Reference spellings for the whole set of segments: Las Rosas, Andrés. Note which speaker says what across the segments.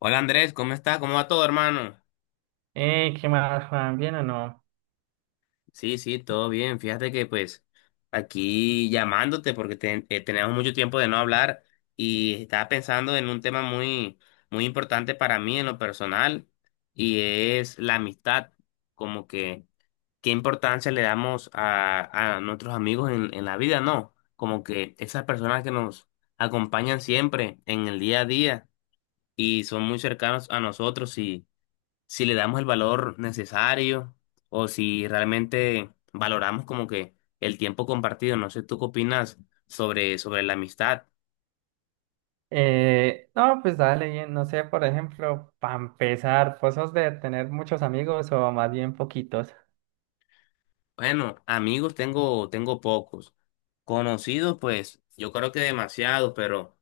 Speaker 1: Hola Andrés, ¿cómo está? ¿Cómo va todo, hermano?
Speaker 2: ¿Qué más, Juan? ¿Bien o no?
Speaker 1: Sí, sí, todo bien. Fíjate que pues aquí llamándote porque tenemos mucho tiempo de no hablar y estaba pensando en un tema muy importante para mí en lo personal y es la amistad. Como que qué importancia le damos a nuestros amigos en la vida, ¿no? Como que esas personas que nos acompañan siempre en el día a día y son muy cercanos a nosotros si le damos el valor necesario o si realmente valoramos como que el tiempo compartido. No sé, ¿tú qué opinas sobre la amistad?
Speaker 2: No, pues dale, bien. No sé, por ejemplo, para empezar, ¿vos sos de tener muchos amigos o más bien poquitos?
Speaker 1: Bueno, amigos tengo pocos. Conocidos, pues, yo creo que demasiados, pero,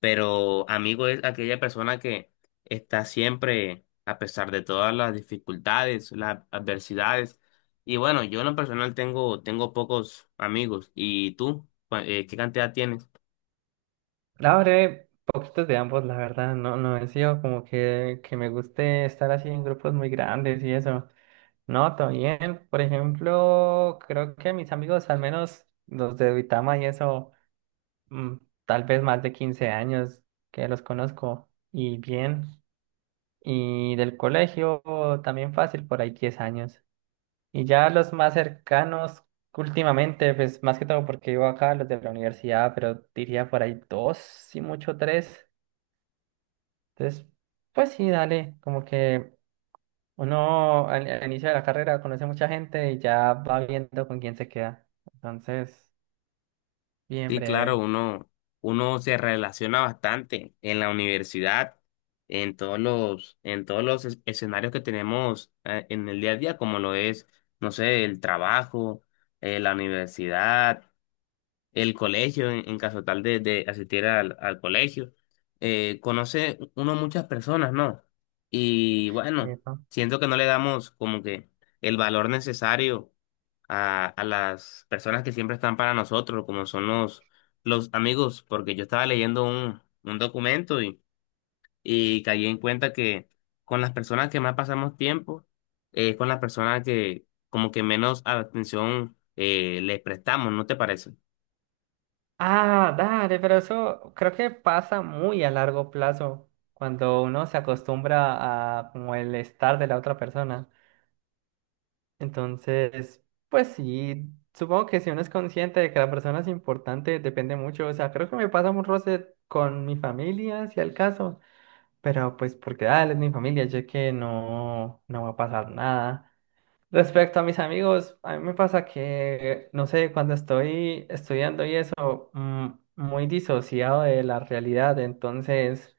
Speaker 1: pero amigo es aquella persona que está siempre, a pesar de todas las dificultades, las adversidades. Y bueno, yo en lo personal tengo pocos amigos. ¿Y tú? ¿Qué cantidad tienes?
Speaker 2: La verdad, poquitos de ambos, la verdad. No, no he sido como que me guste estar así en grupos muy grandes y eso. No, todo bien. Por ejemplo, creo que mis amigos, al menos los de Duitama y eso, mm, tal vez más de 15 años que los conozco. Y bien. Y del colegio también fácil, por ahí 10 años. Y ya los más cercanos últimamente, pues más que todo porque vivo acá, los de la universidad, pero diría por ahí dos, si mucho tres. Entonces, pues sí, dale, como que uno al inicio de la carrera conoce mucha gente y ya va viendo con quién se queda. Entonces, bien
Speaker 1: Sí, claro,
Speaker 2: breve.
Speaker 1: uno se relaciona bastante en la universidad, en todos los escenarios que tenemos, en el día a día, como lo es, no sé, el trabajo, la universidad, el colegio, en caso tal de asistir al colegio. Conoce uno muchas personas, ¿no? Y bueno,
Speaker 2: Eso.
Speaker 1: siento que no le damos como que el valor necesario a las personas que siempre están para nosotros, como son los amigos, porque yo estaba leyendo un documento y caí en cuenta que con las personas que más pasamos tiempo, es con las personas que como que menos atención les prestamos, ¿no te parece?
Speaker 2: Ah, dale, pero eso creo que pasa muy a largo plazo cuando uno se acostumbra a como el estar de la otra persona. Entonces, pues sí, supongo que si uno es consciente de que la persona es importante, depende mucho. O sea, creo que me pasa un roce con mi familia, si al caso, pero pues porque dale, es mi familia, yo que no, no va a pasar nada. Respecto a mis amigos, a mí me pasa que, no sé, cuando estoy estudiando y eso, muy disociado de la realidad, entonces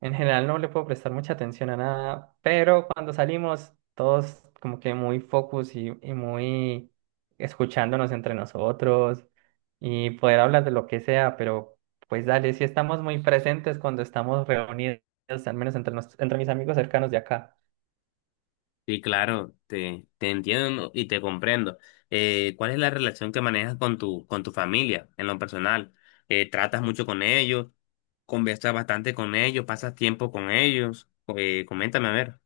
Speaker 2: en general no le puedo prestar mucha atención a nada, pero cuando salimos, todos como que muy focus y muy escuchándonos entre nosotros y poder hablar de lo que sea, pero pues dale, si estamos muy presentes cuando estamos reunidos, al menos entre mis amigos cercanos de acá.
Speaker 1: Sí, claro, te entiendo, ¿no? Y te comprendo. ¿Cuál es la relación que manejas con tu familia en lo personal? ¿Tratas mucho con ellos? ¿Conversas bastante con ellos? ¿Pasas tiempo con ellos? Coméntame a ver.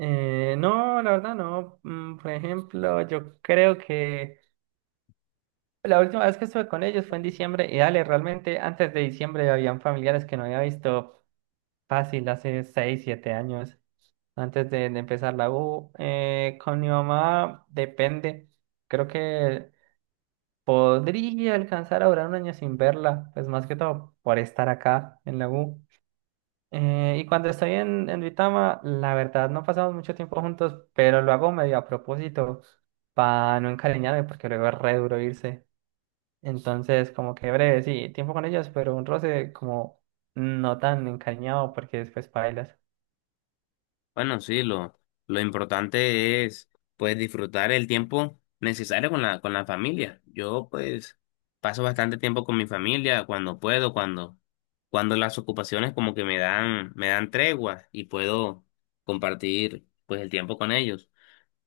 Speaker 2: No, la verdad no. Por ejemplo, yo creo que la última vez que estuve con ellos fue en diciembre y dale, realmente antes de diciembre habían familiares que no había visto fácil hace 6 7 años, antes de empezar la U. Con mi mamá depende. Creo que podría alcanzar a durar un año sin verla, pues más que todo por estar acá en la U. Y cuando estoy en, Duitama, la verdad no pasamos mucho tiempo juntos, pero lo hago medio a propósito para no encariñarme porque luego es re duro irse. Entonces, como que breve, sí, tiempo con ellas, pero un roce como no tan encariñado porque después bailas.
Speaker 1: Bueno, sí, lo importante es pues disfrutar el tiempo necesario con la familia. Yo pues paso bastante tiempo con mi familia cuando puedo, cuando las ocupaciones como que me dan tregua y puedo compartir pues el tiempo con ellos.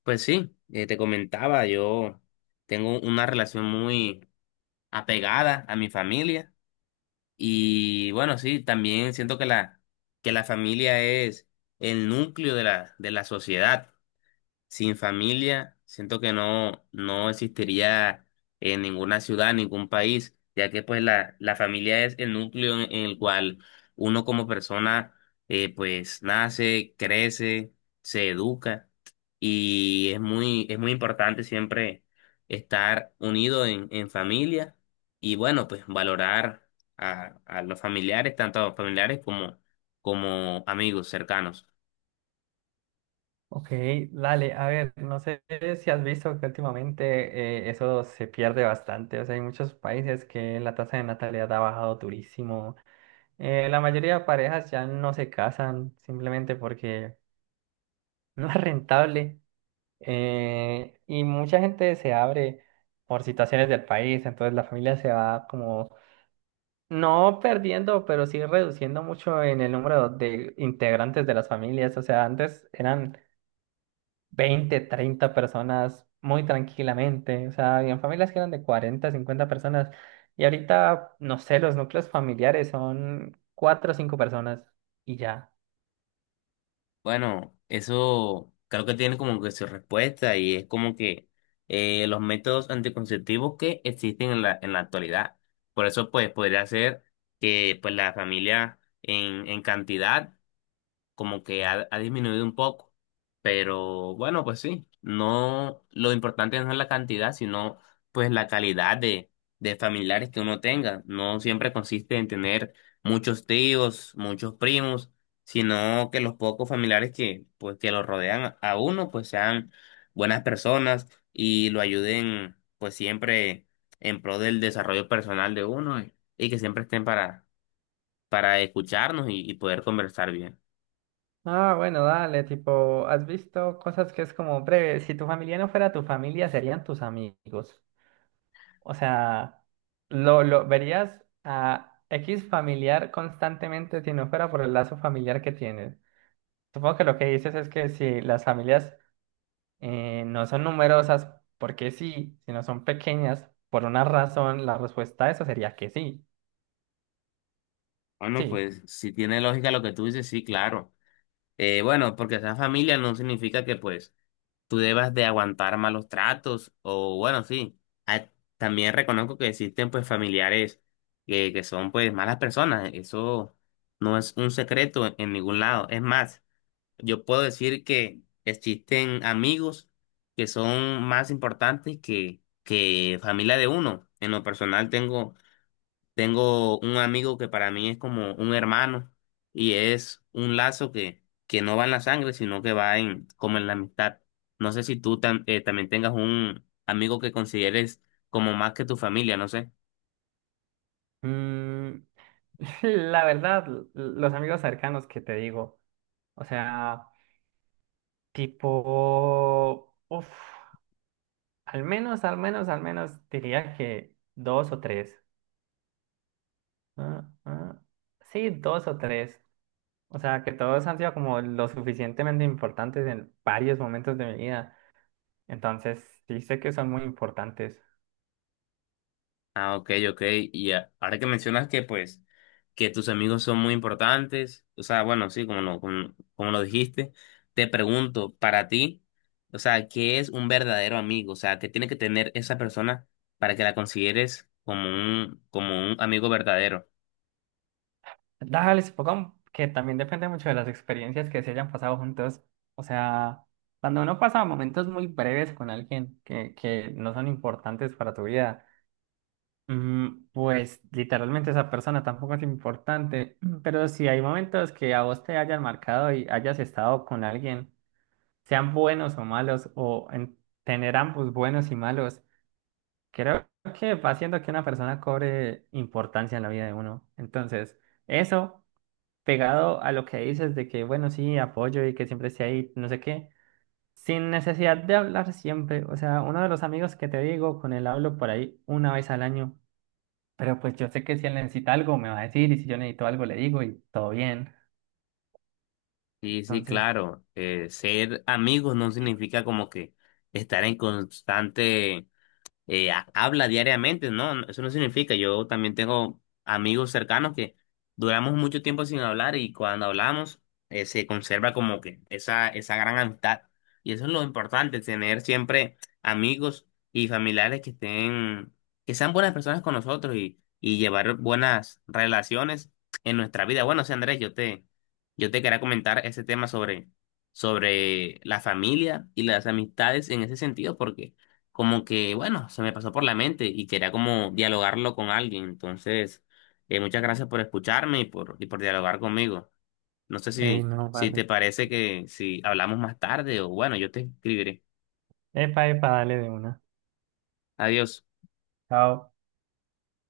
Speaker 1: Pues sí, te comentaba, yo tengo una relación muy apegada a mi familia y bueno, sí, también siento que la familia es el núcleo de la sociedad. Sin familia, siento que no existiría en ninguna ciudad, ningún país, ya que pues la familia es el núcleo en el cual uno como persona, pues nace, crece, se educa y es muy importante siempre estar unido en familia y bueno, pues valorar a los familiares, tanto a los familiares como, como amigos cercanos.
Speaker 2: Ok, dale, a ver, no sé si has visto que últimamente eso se pierde bastante. O sea, hay muchos países que la tasa de natalidad ha bajado durísimo. La mayoría de parejas ya no se casan simplemente porque no es rentable. Y mucha gente se abre por situaciones del país, entonces la familia se va como, no perdiendo, pero sí reduciendo mucho en el número de integrantes de las familias. O sea, antes eran 20 30 personas muy tranquilamente. O sea, habían familias que eran de 40 50 personas. Y ahorita, no sé, los núcleos familiares son 4 o 5 personas y ya.
Speaker 1: Bueno, eso creo que tiene como que su respuesta y es como que los métodos anticonceptivos que existen en la actualidad. Por eso, pues, podría ser que pues la familia en cantidad como que ha disminuido un poco. Pero bueno, pues sí, no, lo importante no es la cantidad, sino pues la calidad de familiares que uno tenga. No siempre consiste en tener muchos tíos, muchos primos, sino que los pocos familiares que, pues, que lo rodean a uno, pues sean buenas personas y lo ayuden, pues siempre en pro del desarrollo personal de uno y que siempre estén para escucharnos y poder conversar bien.
Speaker 2: Ah, bueno, dale, tipo, has visto cosas que es como, breve, si tu familia no fuera tu familia, serían tus amigos. O sea, lo verías a X familiar constantemente si no fuera por el lazo familiar que tienes. Supongo que lo que dices es que si las familias no son numerosas, porque sí, si no son pequeñas, por una razón, la respuesta a eso sería que sí.
Speaker 1: Bueno,
Speaker 2: Sí.
Speaker 1: pues si tiene lógica lo que tú dices, sí, claro. Bueno, porque sea familia no significa que pues tú debas de aguantar malos tratos o bueno, sí. Ah, también reconozco que existen pues familiares que son pues malas personas. Eso no es un secreto en ningún lado. Es más, yo puedo decir que existen amigos que son más importantes que familia de uno. En lo personal tengo un amigo que para mí es como un hermano y es un lazo que no va en la sangre, sino que va en, como en la amistad. No sé si también tengas un amigo que consideres como más que tu familia, no sé.
Speaker 2: Mm, la verdad, los amigos cercanos que te digo, o sea... Tipo, uff, al menos, al menos, al menos diría que dos o tres. Ah, ah, sí, dos o tres. O sea, que todos han sido como lo suficientemente importantes en varios momentos de mi vida. Entonces, sí sé que son muy importantes.
Speaker 1: Ah, ok, ok. Y ahora que mencionas que, pues, que tus amigos son muy importantes, o sea, bueno, sí, como lo, como, como lo dijiste, te pregunto, para ti, o sea, ¿qué es un verdadero amigo? O sea, ¿qué tiene que tener esa persona para que la consideres como un amigo verdadero?
Speaker 2: Dale, supongo que también depende mucho de las experiencias que se hayan pasado juntos. O sea, cuando uno pasa momentos muy breves con alguien que no son importantes para tu vida. Pues literalmente esa persona tampoco es importante, pero si hay momentos que a vos te hayan marcado y hayas estado con alguien, sean buenos o malos, o en tener ambos buenos y malos, creo que va haciendo que una persona cobre importancia en la vida de uno. Entonces, eso pegado a lo que dices de que, bueno, sí, apoyo y que siempre esté ahí, no sé qué, sin necesidad de hablar siempre. O sea, uno de los amigos que te digo, con él hablo por ahí una vez al año. Pero pues yo sé que si él necesita algo, me va a decir, y si yo necesito algo, le digo, y todo bien.
Speaker 1: Sí, sí,
Speaker 2: Entonces,
Speaker 1: claro. Ser amigos no significa como que estar en constante habla diariamente, ¿no? No, eso no significa, yo también tengo amigos cercanos que duramos mucho tiempo sin hablar, y cuando hablamos, se conserva como que esa gran amistad. Y eso es lo importante, tener siempre amigos y familiares que estén, que sean buenas personas con nosotros y llevar buenas relaciones en nuestra vida. Bueno, sí, Andrés, yo te quería comentar ese tema sobre la familia y las amistades en ese sentido, porque como que, bueno, se me pasó por la mente y quería como dialogarlo con alguien. Entonces, muchas gracias por escucharme y por dialogar conmigo. No sé
Speaker 2: ey,
Speaker 1: si,
Speaker 2: no,
Speaker 1: si
Speaker 2: vale.
Speaker 1: te parece que si hablamos más tarde o bueno, yo te escribiré.
Speaker 2: Epa, epa, dale de una.
Speaker 1: Adiós.
Speaker 2: Chao.